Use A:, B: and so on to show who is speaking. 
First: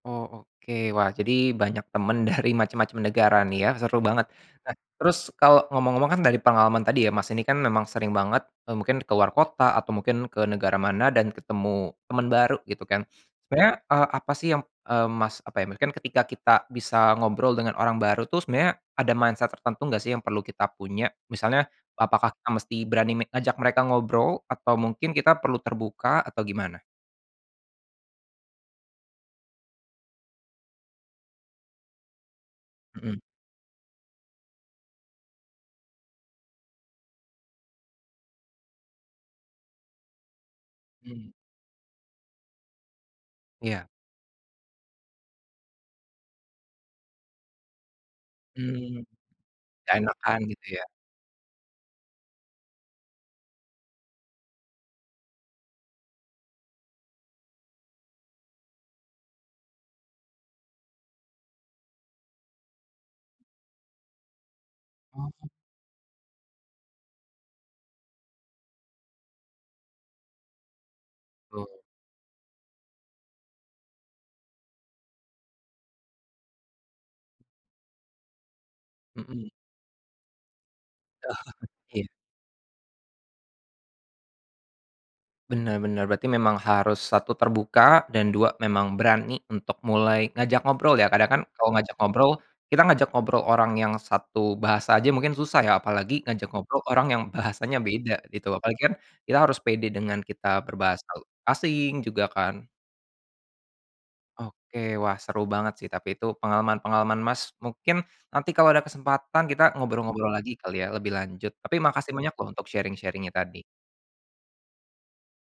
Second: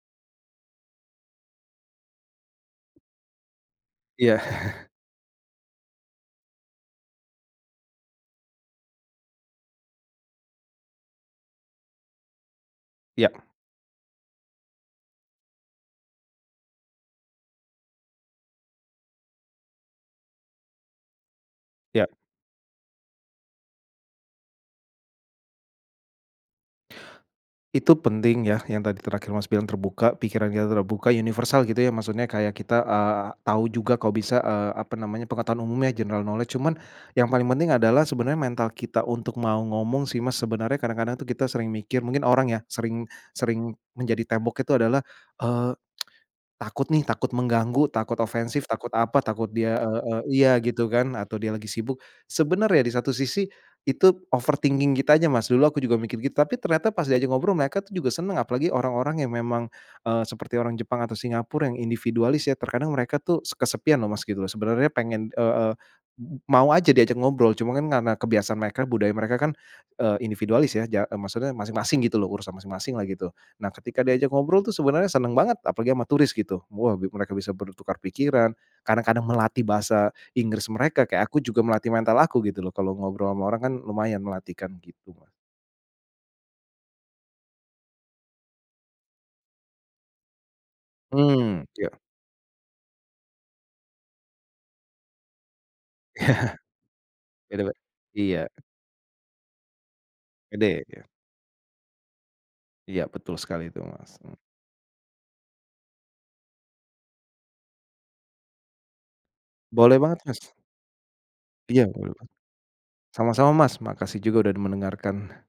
A: Oh, oke. Wah, jadi banyak temen dari macem-macem negara nih ya? Seru banget.
B: Iya.
A: Nah terus, kalau ngomong-ngomong kan dari pengalaman tadi ya Mas, ini kan memang sering banget e mungkin ke luar kota atau mungkin ke negara mana dan ketemu teman baru gitu kan.
B: Iya.
A: Sebenarnya e apa sih yam eee Mas apa ya, mungkin ketika kita bisa ngobrol dengan orang baru tuh sebenarnya ada mindset tertentu nggak sih yang perlu kita punya? Misalnya,
B: Iya.
A: apakah kita mesti berani me ngajak mereka ngobrol? Atau mungkin kita perlu terbuka? Atau gimana?
B: Itu penting ya, yang tadi terakhir Mas bilang terbuka, pikirannya terbuka universal gitu ya maksudnya kayak kita
A: Mhm.
B: eee, tahu juga kok bisa eee apa namanya, pengetahuan umumnya, general knowledge. Cuman yang paling penting adalah sebenarnya mental kita untuk mau ngomong sih Mas, sebenarnya kadang-kadang tuh
A: Mhm.
B: kita sering mikir mungkin orang ya, sering sering
A: Iya.
B: menjadi tembok itu adalah eee, takut nih, takut mengganggu, takut ofensif, takut
A: Mmm.
B: apa, takut dia e
A: Gak
B: e
A: enakan
B: iya
A: gitu ya?
B: gitu kan, atau dia lagi sibuk. Sebenarnya di satu sisi itu overthinking kita aja, Mas. Dulu aku juga mikir gitu, tapi ternyata pas diajak ngobrol, mereka tuh juga senang, apalagi orang-orang yang memang eee, seperti orang Jepang atau Singapura yang individualis ya. Terkadang mereka tuh se kesepian loh Mas gitu, sebenarnya pengen
A: Mhm.
B: eee, mau aja diajak ngobrol, cuman kan karena kebiasaan mereka, budaya mereka kan eee individualis ya, ja e maksudnya
A: Betul.
B: masing-masing gitu loh, urusan masing-masing lah gitu. Nah, ketika diajak ngobrol tuh sebenarnya senang banget, apalagi sama turis gitu. Wah, mereka bisa bertukar pikiran, kadang-kadang
A: Mhm.
B: melatih bahasa Inggris mereka, kayak aku juga melatih
A: Iya.
B: mental aku gitu loh, kalau ngobrol sama orang kan lumayan melatih kan gitu.
A: Bener bener, berarti memang harus satu terbuka, dan dua memang berani untuk mulai ngajak ngobrol ya, kadang kan
B: Mhm,
A: kalau
B: iya.
A: ngajak ngobrol, kita ngajak ngobrol orang yang satu bahasa aja mungkin susah ya, apalagi
B: Iya.
A: ngajak ngobrol orang yang
B: Beda be
A: bahasanya beda gitu,
B: iya.
A: apalagi kan kita harus pede dengan kita
B: Pede,
A: berbahasa
B: iya.
A: asing juga kan.
B: Iya, betul sekali itu, Mas.
A: Oke. Wah, seru banget sih tapi itu pengalaman-pengalaman Mas, mungkin nanti kalau ada kesempatan, kita
B: Boleh banget,
A: ngobrol-ngobrol
B: Mas.
A: lagi kali ya lebih lanjut. Tapi
B: Iya, boleh
A: makasih
B: lah.
A: banyak untuk sharing-sharingnya
B: Sama-sama,
A: tadi.
B: Mas. Makasih juga udah mendengarkan.